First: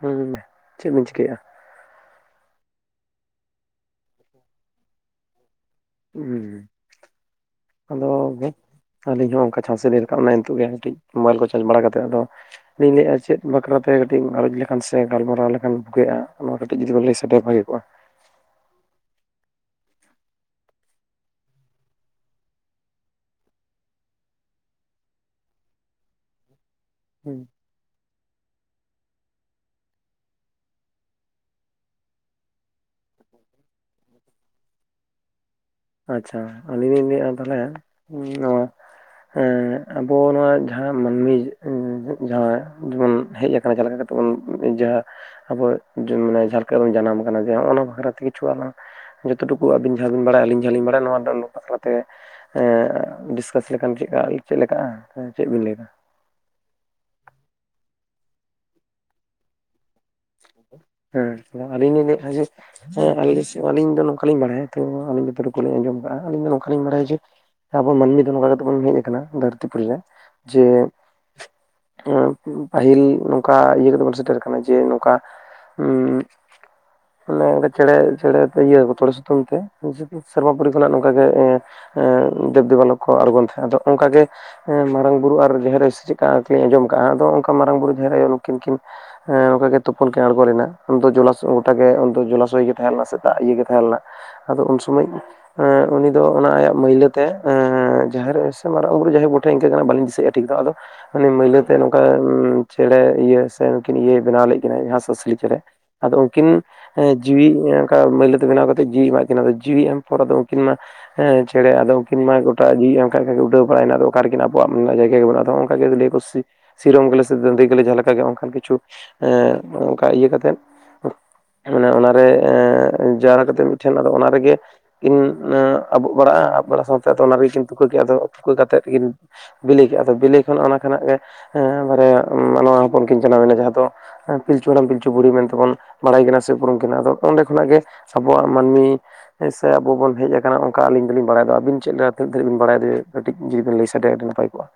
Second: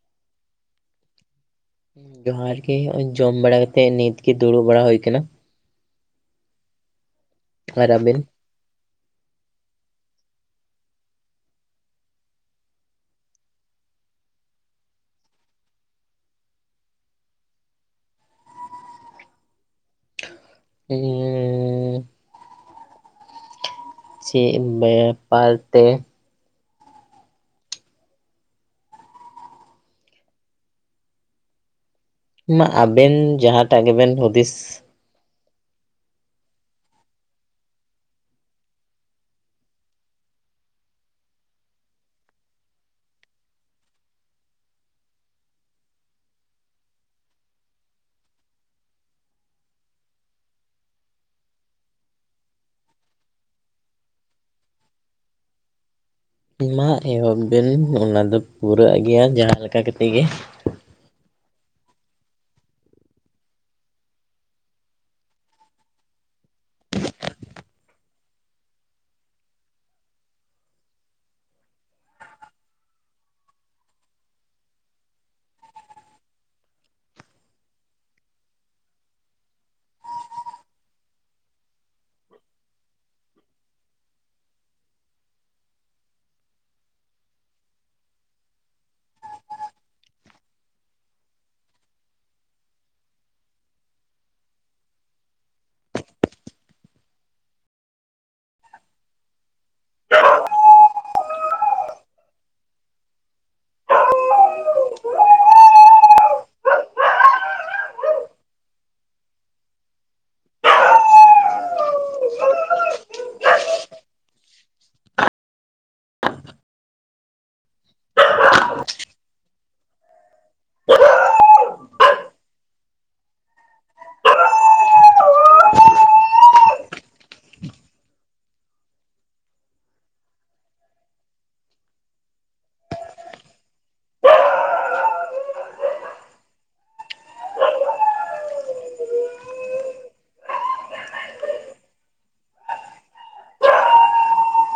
ᱦᱩᱸ ᱪᱮᱫ ᱵᱤᱱ ᱪᱤᱠᱟᱹᱭᱼᱟ? ᱡᱚᱦᱟᱨᱜᱤᱜ ᱡᱚᱢ ᱵᱟᱲᱟ ᱠᱟᱛᱮᱜ ᱱᱤᱛᱜᱤ ᱫᱩᱲᱩᱵ ᱵᱟᱲᱟ ᱦᱳᱭ ᱠᱟᱱᱟ᱾ ᱦᱩᱸ ᱟᱨ ᱟᱫᱚ ᱟᱵᱮᱱ ᱟᱹᱞᱤᱧ ᱦᱚᱸ ᱚᱱᱠᱟ ᱪᱷᱟᱫ ᱤᱞᱤ ᱨᱟᱠᱟᱵ ᱮᱱᱟ ᱱᱤᱛᱚᱜ ᱜᱮ ᱠᱟᱹᱴᱤᱡ ᱢᱳᱵᱟᱭᱤᱞ ᱠᱚ ᱪᱟᱨᱡᱽ ᱵᱟᱲᱟ ᱠᱟᱛᱮᱫ ᱟᱫᱚ ᱞᱟᱹᱭᱮᱫᱼᱟ ᱪᱮᱫ ᱵᱟᱠᱷᱨᱟᱛᱮ ᱠᱟᱹᱴᱤᱡ ᱜᱟᱞᱚᱸᱪ ᱞᱮᱠᱷᱟᱱ ᱥᱮ ᱜᱟᱞᱢᱟᱨᱟᱣ ᱞᱮᱠᱷᱟᱱ ᱵᱩᱜᱮᱜᱼᱟ ᱠᱟᱹᱴᱤᱡ ᱡᱩᱫᱤ ᱞᱟᱹᱭ ᱥᱮᱵᱮᱭᱟ ᱵᱷᱟᱹᱜᱮ ᱠᱚᱜᱼᱟ ᱾ [unintelligible] ᱪᱮᱜ ᱮᱢ ᱞᱟᱹᱭᱟ ᱯᱟᱨ ᱛᱮ ᱦᱩᱸ ᱢᱟ ᱟᱵᱮᱱ ᱡᱟᱦᱟᱸᱴᱟᱜ ᱜᱮᱵᱮᱱ ᱦᱩᱸᱫᱤᱥ ᱼᱼ ᱟᱪᱪᱷᱟ। ᱟᱹᱞᱤᱧ ᱞᱤᱧ ᱞᱟᱹᱭᱮᱜᱼᱟ ᱛᱟᱦᱚᱞᱮ ᱩᱸᱻ ᱱᱚᱣᱟ ᱼᱼ ᱦᱮᱸ ᱟᱵᱚ ᱱᱚᱣᱟ ᱡᱟᱦᱟᱸ ᱢᱟᱹᱱᱢᱤ ᱡᱟᱦᱟᱸ ᱵᱚᱱ ᱦᱮᱡ ᱟᱠᱟᱱᱟ ᱡᱟᱦᱟᱸ ᱞᱮᱠᱟᱛᱮ ᱛᱟᱵᱚᱱ ᱡᱟᱦᱟᱸ ᱟᱵᱚ ᱢᱟᱱᱮ ᱡᱷᱟᱞᱮᱠᱟ ᱵᱚᱱ ᱡᱟᱱᱟᱢ ᱟᱠᱟᱱᱟ ᱡᱮ ᱚᱱᱟ ᱵᱟᱠᱷᱨᱟᱛᱮ ᱠᱤᱪᱷᱩ ᱟᱞᱟᱝ ᱡᱚᱛᱚ ᱴᱩᱠᱩ ᱟᱵᱤᱱ ᱡᱟᱦᱟᱸ ᱵᱤᱱ ᱵᱟᱲᱟᱭᱟ, ᱟᱹᱞᱤᱧ ᱡᱟᱦᱟᱸᱞᱤᱧ ᱵᱟᱲᱟᱭᱟ᱾ ᱱᱚᱣᱟ ᱫᱚᱞ ᱵᱟᱠᱷᱨᱟ ᱛᱮ। ᱮᱸ ᱰᱤᱥᱠᱟᱥ ᱞᱮᱠᱷᱟᱱ ᱪᱮᱜ ᱪᱮᱜ ᱞᱮᱠᱟᱜ-ᱟ ᱪᱮᱫ ᱵᱤᱱ ᱞᱟᱹᱭ ᱫᱟ? ᱢᱟ ᱮᱦᱚᱵ ᱵᱮᱱ ᱚᱱᱟᱫᱚ ᱯᱩᱨᱟᱹᱜ ᱜᱮᱭᱟ ᱡᱟᱦᱟᱸ ᱞᱮᱠᱟ ᱠᱟᱛᱮᱫ ᱜᱮ ᱾ ᱦᱮᱸ। ᱛᱷᱚᱲᱟ ᱟᱹᱞᱤᱧ ᱞᱤᱧ ᱞᱟᱹᱭᱼᱟ ᱡᱮ ᱼᱼ ᱦᱮᱸ ᱟᱞᱮ ᱥᱮᱜ ᱟᱹᱞᱤᱧ ᱫᱚ ᱱᱚᱝᱠᱟ ᱞᱤᱧ ᱵᱟᱲᱟᱭᱟ ᱛᱚ ᱟᱹᱞᱤᱧ ᱴᱩᱠᱩ ᱠᱚ ᱞᱤᱧ ᱟᱸᱡᱚᱢ ᱠᱟᱜᱼᱟ ᱟᱹᱞᱤᱧ ᱫᱚ ᱱᱚᱝᱠᱟ ᱞᱤᱧ ᱵᱟᱲᱟᱭᱟ ᱡᱮᱼᱼ ᱟᱵᱚ ᱢᱟᱹᱱᱢᱤ ᱫᱚ ᱱᱚᱝᱠᱟ ᱠᱟᱛᱮᱜ ᱵᱚᱱ ᱦᱮᱡ ᱟᱠᱟᱱᱟ, ᱫᱷᱟᱹᱨᱛᱤ ᱯᱩᱨᱤ ᱨᱮ। ᱡᱮ ᱼᱼ ᱯᱟᱹᱦᱤᱞ ᱱᱚᱝᱠᱟ ᱤᱭᱟᱹ ᱠᱟᱛᱮᱵᱚᱱ ᱥᱮᱴᱮᱨ ᱟᱞᱠᱟᱱᱟ ᱡᱮ ᱱᱚᱝᱠᱟ, ᱦᱩᱸ, [inaudible] ᱢᱟᱱᱮ ᱪᱮᱸᱬᱮ ᱪᱮᱸᱬᱮ ᱤᱭᱟᱹ ᱛᱚᱲᱮ ᱥᱩᱛᱟᱹᱢ ᱛᱮ ᱥᱮᱨᱢᱟ ᱯᱩᱨᱤ ᱠᱷᱚᱱᱟᱜ ᱱᱚᱝᱠᱟ ᱜᱮ ᱮᱸ ᱮᱸ ᱫᱮᱵᱽ ᱫᱮᱵᱟ ᱞᱳᱠ ᱠᱚ ᱟᱬᱜᱳᱚᱱ ᱛᱟᱦᱮᱸᱱᱟ। ᱟᱫᱚ ᱚᱱᱠᱟᱜᱮ ᱼᱼ ᱦᱮᱸ ᱢᱟᱨᱟᱝ ᱵᱩᱨᱩ ᱟᱨ ᱡᱟᱦᱮᱨ ᱥᱮ ᱪᱮᱫᱠᱟᱠᱤᱱ ᱟᱸᱡᱚᱢ ᱠᱟᱜᱼᱟ ᱟᱫᱚ ᱚᱱᱠᱟ ᱢᱟᱨᱟᱝ ᱵᱩᱨᱩ ᱡᱟᱦᱮᱨ ᱟᱭᱚ ᱱᱩᱠᱤᱱ ᱠᱤᱱ ᱦᱮᱸ ᱚᱱᱠᱟ ᱜᱮ ᱛᱳᱯᱳᱱ ᱠᱤᱱ ᱟᱬᱜᱚ ᱞᱮᱱᱟ ᱩᱱ ᱫᱚ ᱡᱚᱞᱟᱥ ᱜᱚᱴᱟ ᱜᱮ ᱩᱱ ᱫᱚ ᱡᱚᱞᱟᱥᱚᱭ ᱜᱮ ᱛᱟᱦᱮᱸ ᱞᱮᱱᱟ ᱥᱮ ᱫᱟᱜ ᱤᱭᱟᱹᱜᱮ ᱛᱟᱦᱮᱸ ᱞᱮᱱᱟ ᱾ ᱟᱫᱚ ᱩᱱ ᱥᱚᱢᱚᱭ ᱼᱼ ᱮᱸ ᱩᱱᱤ ᱫᱚ ᱚᱱᱟ ᱟᱭᱟᱜ ᱢᱟᱹᱭᱞᱟᱹᱛᱮ, ᱮᱸᱻ ᱡᱟᱦᱟᱸ ᱨᱮ ᱥᱮ ᱢᱟᱨᱟᱝ ᱵᱩᱨᱩ ᱡᱟᱦᱮᱨ ᱵᱩᱴᱷᱟᱭ ᱤᱱᱠᱟᱹ ᱠᱟᱱᱟ᱾ ᱵᱟᱹᱞᱤᱧ ᱫᱤᱥᱟᱹᱭᱮᱜᱼᱟ। ᱴᱷᱤᱠ ᱫᱚ ᱟᱫᱚ ᱢᱟᱱᱮ ᱢᱟᱹᱭᱞᱟᱹᱛᱮ ᱱᱚᱝᱠᱟ ᱪᱮᱸᱬᱮ ᱤᱭᱟᱹ ᱥᱮ ᱱᱠᱤᱱ ᱤᱭᱟᱹᱭ ᱵᱮᱱᱟᱣ ᱞᱮᱜ ᱠᱤᱱᱟᱭ ᱦᱟᱥ ᱦᱟᱥᱞᱤ ᱪᱮᱸᱬᱮ ᱟᱫᱚ ᱩᱱᱠᱤᱱ ᱦᱮᱸ ᱡᱤᱣᱤ ᱚᱝᱠᱟ ᱢᱟᱹᱭᱞᱟᱹ ᱛᱮ ᱵᱮᱱᱟᱣ ᱠᱟᱛᱮᱜ ᱡᱤᱣᱤ ᱮᱢᱟᱜ ᱠᱤᱱᱟ ᱡᱤᱣᱤ ᱮᱢ ᱯᱚᱨ ᱟᱫᱚ ᱩᱱᱠᱤᱱ ᱢᱟ ᱦᱮᱸ ᱪᱮᱸᱬᱮ ᱟᱫᱚ ᱩᱱᱠᱤᱱ ᱢᱟ ᱜᱚᱴᱟ ᱡᱤᱣᱤ ᱮᱢ ᱩᱰᱟᱹᱣᱵᱟᱲᱟᱭᱱᱟ ᱟᱫᱚ ᱚᱠᱟ ᱨᱮᱠᱤᱱ ᱟᱵᱚᱣᱟᱜ ᱡᱟᱭᱜᱟ ᱜᱮ ᱵᱟᱹᱱᱩᱜᱼᱟ᱾ ᱦᱚᱜ [unintelligible] ᱠᱚ ᱥᱤ ᱥᱤᱨᱚᱢ ᱜᱮᱞᱮ ᱥᱮ ᱫᱟᱹᱱᱫᱤ ᱜᱮᱞᱮ ᱡᱟᱦᱟᱸ ᱞᱮᱠᱟ ᱜᱮ ᱚᱱᱠᱟᱱ ᱠᱤᱪᱷᱩ ᱦᱮᱸ ᱚᱝᱠᱟ ᱤᱭᱟᱹ ᱠᱟᱛᱮᱫ ᱢᱟᱱᱮ ᱚᱱᱟᱨᱮ ᱮᱸ ᱡᱟᱦᱟ ᱞᱮᱠᱟᱛᱮ ᱢᱤᱫᱴᱷᱮᱱ ᱟᱫᱚ ᱚᱱᱟ ᱨᱮᱜᱮ ᱠᱤᱱ ᱩᱱᱟ ᱟᱹᱵᱩᱜ ᱵᱟᱲᱟᱜᱼᱟ ᱟᱵᱚᱜ ᱵᱟᱲᱟ ᱥᱟᱶᱛᱮ ᱟᱫᱚ ᱚᱱᱟ ᱨᱮᱜᱮ ᱠᱤᱱ ᱛᱩᱠᱟᱹ ᱠᱮᱫᱟ ᱟᱫᱚ ᱛᱩᱠᱟᱹ ᱠᱟᱛᱮᱫ ᱠᱤᱱ ᱵᱤᱞᱤ ᱠᱮᱜ ᱟᱫᱚ ᱵᱤᱞᱤ ᱠᱷᱚᱱ ᱚᱱᱟ ᱠᱷᱚᱱᱟᱜ ᱜᱮ ᱵᱟᱨᱭᱟ ᱢᱟᱱᱣᱟ ᱦᱚᱯᱚᱱ ᱠᱤᱱ ᱡᱟᱱᱟᱢᱮᱱᱟ ᱡᱟᱦᱟᱸ ᱫᱚ ᱯᱤᱞᱪᱩ ᱦᱟᱲᱟᱢ ᱯᱤᱞᱪᱩ ᱵᱩᱲᱦᱤ ᱢᱮᱱᱛᱮᱵᱚᱱ ᱵᱟᱲᱟᱭᱠᱤᱱᱟ ᱥᱮ ᱩᱯᱨᱩᱢ ᱠᱤᱱᱟ ᱫᱚ ᱚᱸᱰᱮ ᱠᱷᱚᱱᱟᱜ ᱜᱮ ᱥᱟᱵᱚᱜᱼᱟ ᱢᱟᱹᱱᱢᱤ ᱦᱮᱸ ᱥᱮ ᱟᱵᱚ ᱵᱚᱱ ᱦᱮᱡ ᱟᱠᱟᱱᱟ ᱚᱱᱠᱟ ᱟᱞᱤᱧ ᱫᱚ ᱞᱤᱧ ᱵᱟᱲᱟᱭ ᱫᱟ᱾ ᱟᱹᱵᱤᱱ ᱪᱮᱫ ᱞᱮᱠᱟ ᱛᱤᱱᱟᱹᱜ ᱫᱷᱟᱹᱨᱤᱡ ᱵᱤᱱ ᱵᱟᱲᱟᱭ? ᱠᱟᱹᱴᱤᱡ ᱡᱩᱫᱤ ᱵᱮᱱ ᱞᱟᱹᱭ ᱥᱟᱰᱮ ᱟᱹᱰᱤ ᱱᱟᱯᱟᱭ ᱠᱚᱜ-ᱟ᱾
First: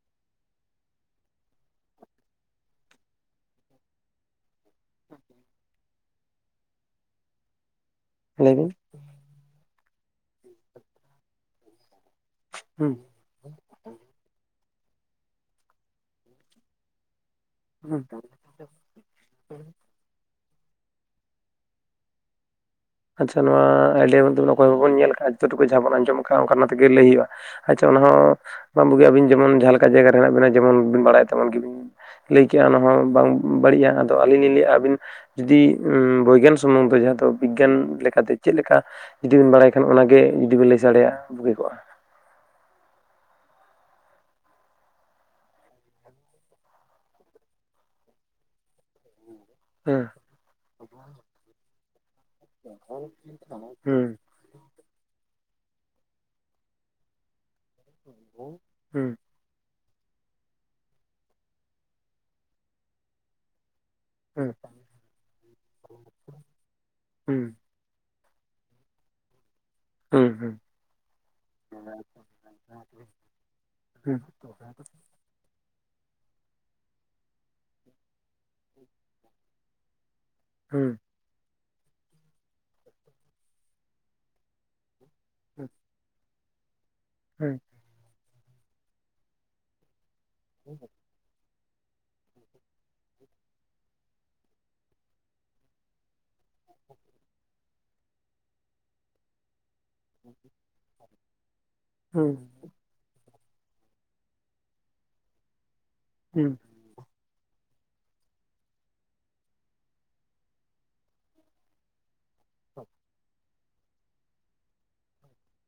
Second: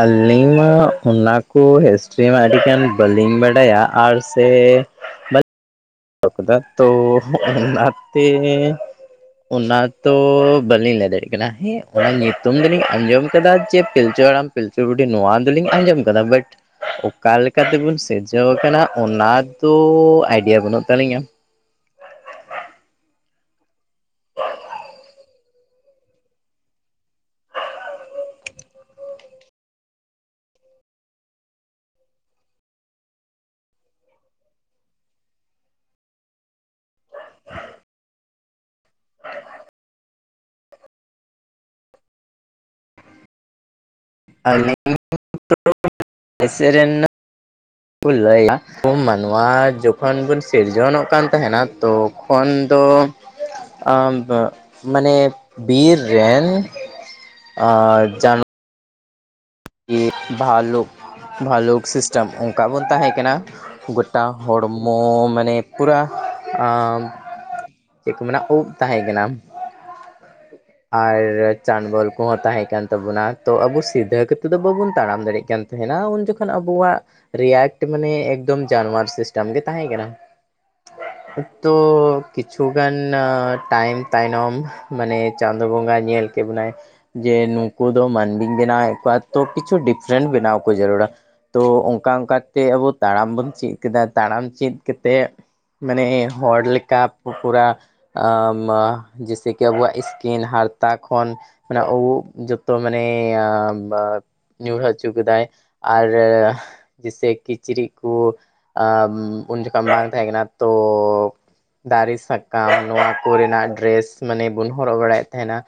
ᱟᱹᱞᱤᱧ ᱢᱟ ᱚᱱᱟ ᱠᱚ ᱦᱤᱥᱴᱨᱤ ᱢᱟ ᱟᱹᱰᱤ ᱜᱟᱱ ᱵᱟᱹᱞᱤᱧ ᱵᱟᱰᱟᱭ-ᱟ᱾ᱟᱨ ᱥᱮ [unintelligible] ᱛᱚ ᱚᱱᱟᱛᱮ ᱞᱟᱹᱭ ᱵᱤᱱ ᱚᱱᱟ ᱛᱚ ᱵᱟᱹᱞᱤᱧ ᱞᱟᱹᱭ ᱫᱟᱲᱮᱜ ᱠᱟᱱᱟ ᱦᱮᱸ ᱚᱱᱟ ᱧᱩᱛᱩᱢ ᱫᱚ ᱞᱤᱧ ᱦᱩᱸ ᱟᱸᱡᱚᱢ ᱠᱟᱫᱟ ᱡᱮ ᱯᱤᱞᱪᱩ ᱦᱟᱲᱟᱢ ᱯᱤᱞᱪᱩ ᱵᱩᱰᱷᱤ ᱱᱚᱣᱟ ᱫᱚ ᱞᱤᱧ ᱟᱸᱡᱚᱢ ᱟᱠᱟᱫᱟ ᱵᱟᱹᱴ ᱚᱠᱟ ᱞᱮᱠᱟ ᱛᱮ ᱵᱚᱱ ᱦᱩᱸ ᱥᱤᱨᱡᱟᱹᱣ ᱟᱠᱟᱱᱟ ᱚᱱᱟ ᱫᱚ ᱟᱭᱰᱤᱭᱟ ᱵᱟᱹᱱᱩᱜ ᱛᱟᱹᱞᱤᱧᱟ᱾ ᱟᱪᱪᱷᱟ ᱱᱚᱣᱟ ᱟᱭᱰᱤᱭᱟ ᱢᱟᱛᱚ ᱚᱠᱚᱭ ᱵᱟᱵᱚᱱ ᱧᱮᱞ ᱠᱟᱜ-ᱟ ᱡᱟ ᱴᱩᱠᱩ ᱡᱟᱦᱟ ᱵᱚᱱ ᱟᱸᱡᱚᱢ ᱠᱟᱜ-ᱟ ᱚᱱᱠᱟᱱᱟᱜ ᱛᱮᱜᱮ ᱞᱟᱹᱭ ᱦᱳᱭᱳᱜ-ᱟ᱾ ᱟᱪᱪᱷᱟ ᱚᱱᱟ ᱦᱚᱸ ᱵᱩᱜᱤᱭᱟ ᱟᱹᱵᱤᱱ ᱡᱮᱢᱚᱱ ᱡᱟᱦᱟ ᱞᱮᱠᱟ ᱡᱟᱭᱜᱟ ᱨᱮ ᱦᱮᱱᱟᱜ ᱵᱤᱱᱟ ᱡᱮᱢᱚᱱ ᱵᱤᱱ ᱵᱟᱲᱟᱭ-ᱟ ᱛᱮᱢᱚᱱ ᱜᱮ ᱵᱤᱱ ᱞᱟᱹᱭ ᱠᱮᱫᱮᱜ-ᱟ ᱚᱱᱟ ᱦᱚᱸ ᱵᱟᱝ ᱵᱟᱹᱲᱤᱡᱟ ᱟᱫᱚ ᱟᱹᱞᱤᱧ ᱞᱤᱧ ᱞᱟᱹᱭ-ᱟ ᱟᱹᱵᱤᱱ ᱡᱩᱫᱤ ᱵᱳᱜᱟᱱ ᱥᱚᱢᱚᱱᱫᱷᱚ ᱫᱚ ᱡᱟᱦᱟ ᱫᱚ ᱵᱤᱜᱽᱜᱟᱱ ᱞᱮᱠᱟᱛᱮ ᱪᱮᱫ ᱞᱮᱠᱟ ᱡᱩᱫᱤ ᱵᱮᱱ ᱵᱟᱲᱟᱭ ᱠᱷᱟᱱ ᱚᱱᱟᱜᱮ ᱡᱩᱫᱤ ᱵᱮᱱ ᱞᱟᱹᱭ ᱥᱟᱰᱮᱭᱟᱜ-ᱟ ᱵᱩᱜᱤ ᱠᱚᱜ-ᱟ᱾ [unintelligible] ᱟᱞᱤ ᱥᱮᱨᱮ ᱠᱚ ᱞᱟᱹᱭ ᱟᱵᱚ ᱢᱟᱱᱣᱟ ᱦᱩᱸ ᱡᱚᱠᱷᱚᱱ ᱵᱚᱱ ᱥᱤᱨᱡᱚᱱᱚᱜ ᱠᱟᱱ ᱛᱟᱦᱮᱱᱟ ᱛᱚᱠᱷᱚᱱ ᱫᱚ ᱦᱩᱸ ᱢᱟᱱᱮ ᱵᱤᱨ ᱨᱮᱱ ᱡᱟᱱ ᱦᱩᱸ᱾ ᱵᱷᱟᱹᱞᱩᱠ, ᱵᱷᱟᱹᱞᱩᱠ ᱥᱤᱥᱴᱮᱢ ᱚᱱᱠᱟ ᱵᱚᱱ ᱛᱟᱦᱮᱸ ᱠᱟᱱᱟ᱾ ᱜᱚᱴᱟ ᱦᱩᱸ ᱦᱚᱲᱢᱚ ᱢᱟᱱᱮ ᱯᱩᱨᱟᱹ ᱦᱩᱸ ᱪᱮᱫ ᱠᱚ ᱢᱮᱱᱟ ᱩᱵ ᱛᱟᱦᱮ ᱠᱟᱱᱟ᱾ ᱦᱩᱸ, ᱦᱩᱸ᱾ ᱟᱨ ᱪᱟᱱᱵᱚᱞ ᱠᱚᱦᱚᱸ ᱛᱟᱦᱮᱸ ᱠᱟᱱ ᱛᱟᱵᱚᱱᱟ ᱛᱚ ᱟᱵᱩ ᱦᱩᱸ ᱥᱤᱫᱷᱟᱹ ᱠᱟᱛᱮᱫ ᱫᱚ ᱵᱟᱵᱩᱱ ᱛᱟᱲᱟᱢ ᱫᱟᱲᱮᱜ ᱠᱟᱱ ᱛᱟᱦᱮᱱᱟ ᱩᱱ ᱡᱚᱠᱷᱚᱱ ᱟᱵᱚᱣᱟᱜ ᱨᱤᱭᱟᱭᱮᱠᱴ ᱢᱟᱱᱮ ᱮᱠᱫᱚᱢ ᱡᱟᱱᱣᱟᱨ ᱥᱤᱥᱴᱮᱢ ᱜᱮ ᱛᱟᱦᱮ ᱠᱟᱱᱟ᱾ ᱦᱩᱸ᱾ ᱛᱚ ᱠᱤᱪᱷᱩ ᱜᱟᱱ ᱴᱟᱭᱤᱢ ᱛᱟᱭᱱᱚᱢ ᱢᱟᱱᱮ ᱪᱟᱸᱫᱳ ᱵᱚᱸᱜᱟ ᱟᱭ ᱧᱮᱞ ᱠᱮᱜ ᱵᱚᱱᱟᱭ ᱡᱮ ᱦᱩᱸ ᱱᱩ ᱠᱩ ᱫᱚ ᱢᱟᱹᱱᱢᱤᱧ ᱵᱮᱱᱟᱣᱮᱜ ᱠᱚᱣᱟ ᱛᱚ ᱠᱤᱪᱷᱩ ᱰᱤᱯᱷᱨᱮᱱᱴ ᱵᱮᱱᱟᱣ ᱠᱚ ᱡᱟᱹᱨᱩᱲᱟ᱾ ᱛᱚ ᱚᱝᱠᱟ ᱚᱝᱠᱟ ᱛᱮ ᱟᱵᱚ ᱛᱟᱲᱟᱢ ᱵᱚᱱ ᱪᱮᱫ ᱠᱮᱫᱟ᱾ ᱛᱟᱲᱟᱢ ᱪᱮᱫ ᱠᱟᱛᱮᱫ ᱢᱟᱱᱮ ᱦᱚᱲ ᱞᱮᱠᱟ ᱯᱩ ᱯᱩᱨᱟ ᱡᱮᱥᱮ ᱠᱤ ᱟᱵᱚᱣᱟᱜ ᱥ ᱠᱤᱱ ᱦᱟᱨᱛᱟ ᱠᱷᱚᱱ ᱢᱟᱱᱮ ᱩᱵ ᱦᱩᱸ ᱡᱚ ᱛᱚ ᱢᱟᱱᱮᱻ ᱟ ᱵᱟᱫ ᱧᱩᱨᱦᱟᱹ ᱦᱚᱪᱚ ᱠᱮᱫᱟᱭ ᱟᱨ ᱦᱩᱸ ᱡᱮᱭᱥᱮ ᱠᱤᱪᱨᱤᱪ ᱠᱩ ᱟᱢ ᱩᱱ ᱡᱚᱠᱷᱚᱱ ᱵᱟᱝ ᱛᱟᱦᱮᱸ ᱠᱟᱱᱟ ᱛᱚᱻ ᱫᱟᱨᱮ ᱥᱟᱠᱟᱢ ᱱᱚᱣᱟ ᱠᱚᱨᱮᱱᱟᱜ ᱰᱨᱮᱥ ᱢᱟᱱᱮ ᱵᱚᱱ ᱦᱚᱨᱚᱜ ᱵᱟᱲᱟᱭᱮᱫ ᱛᱟᱦᱮᱸᱱᱟ᱾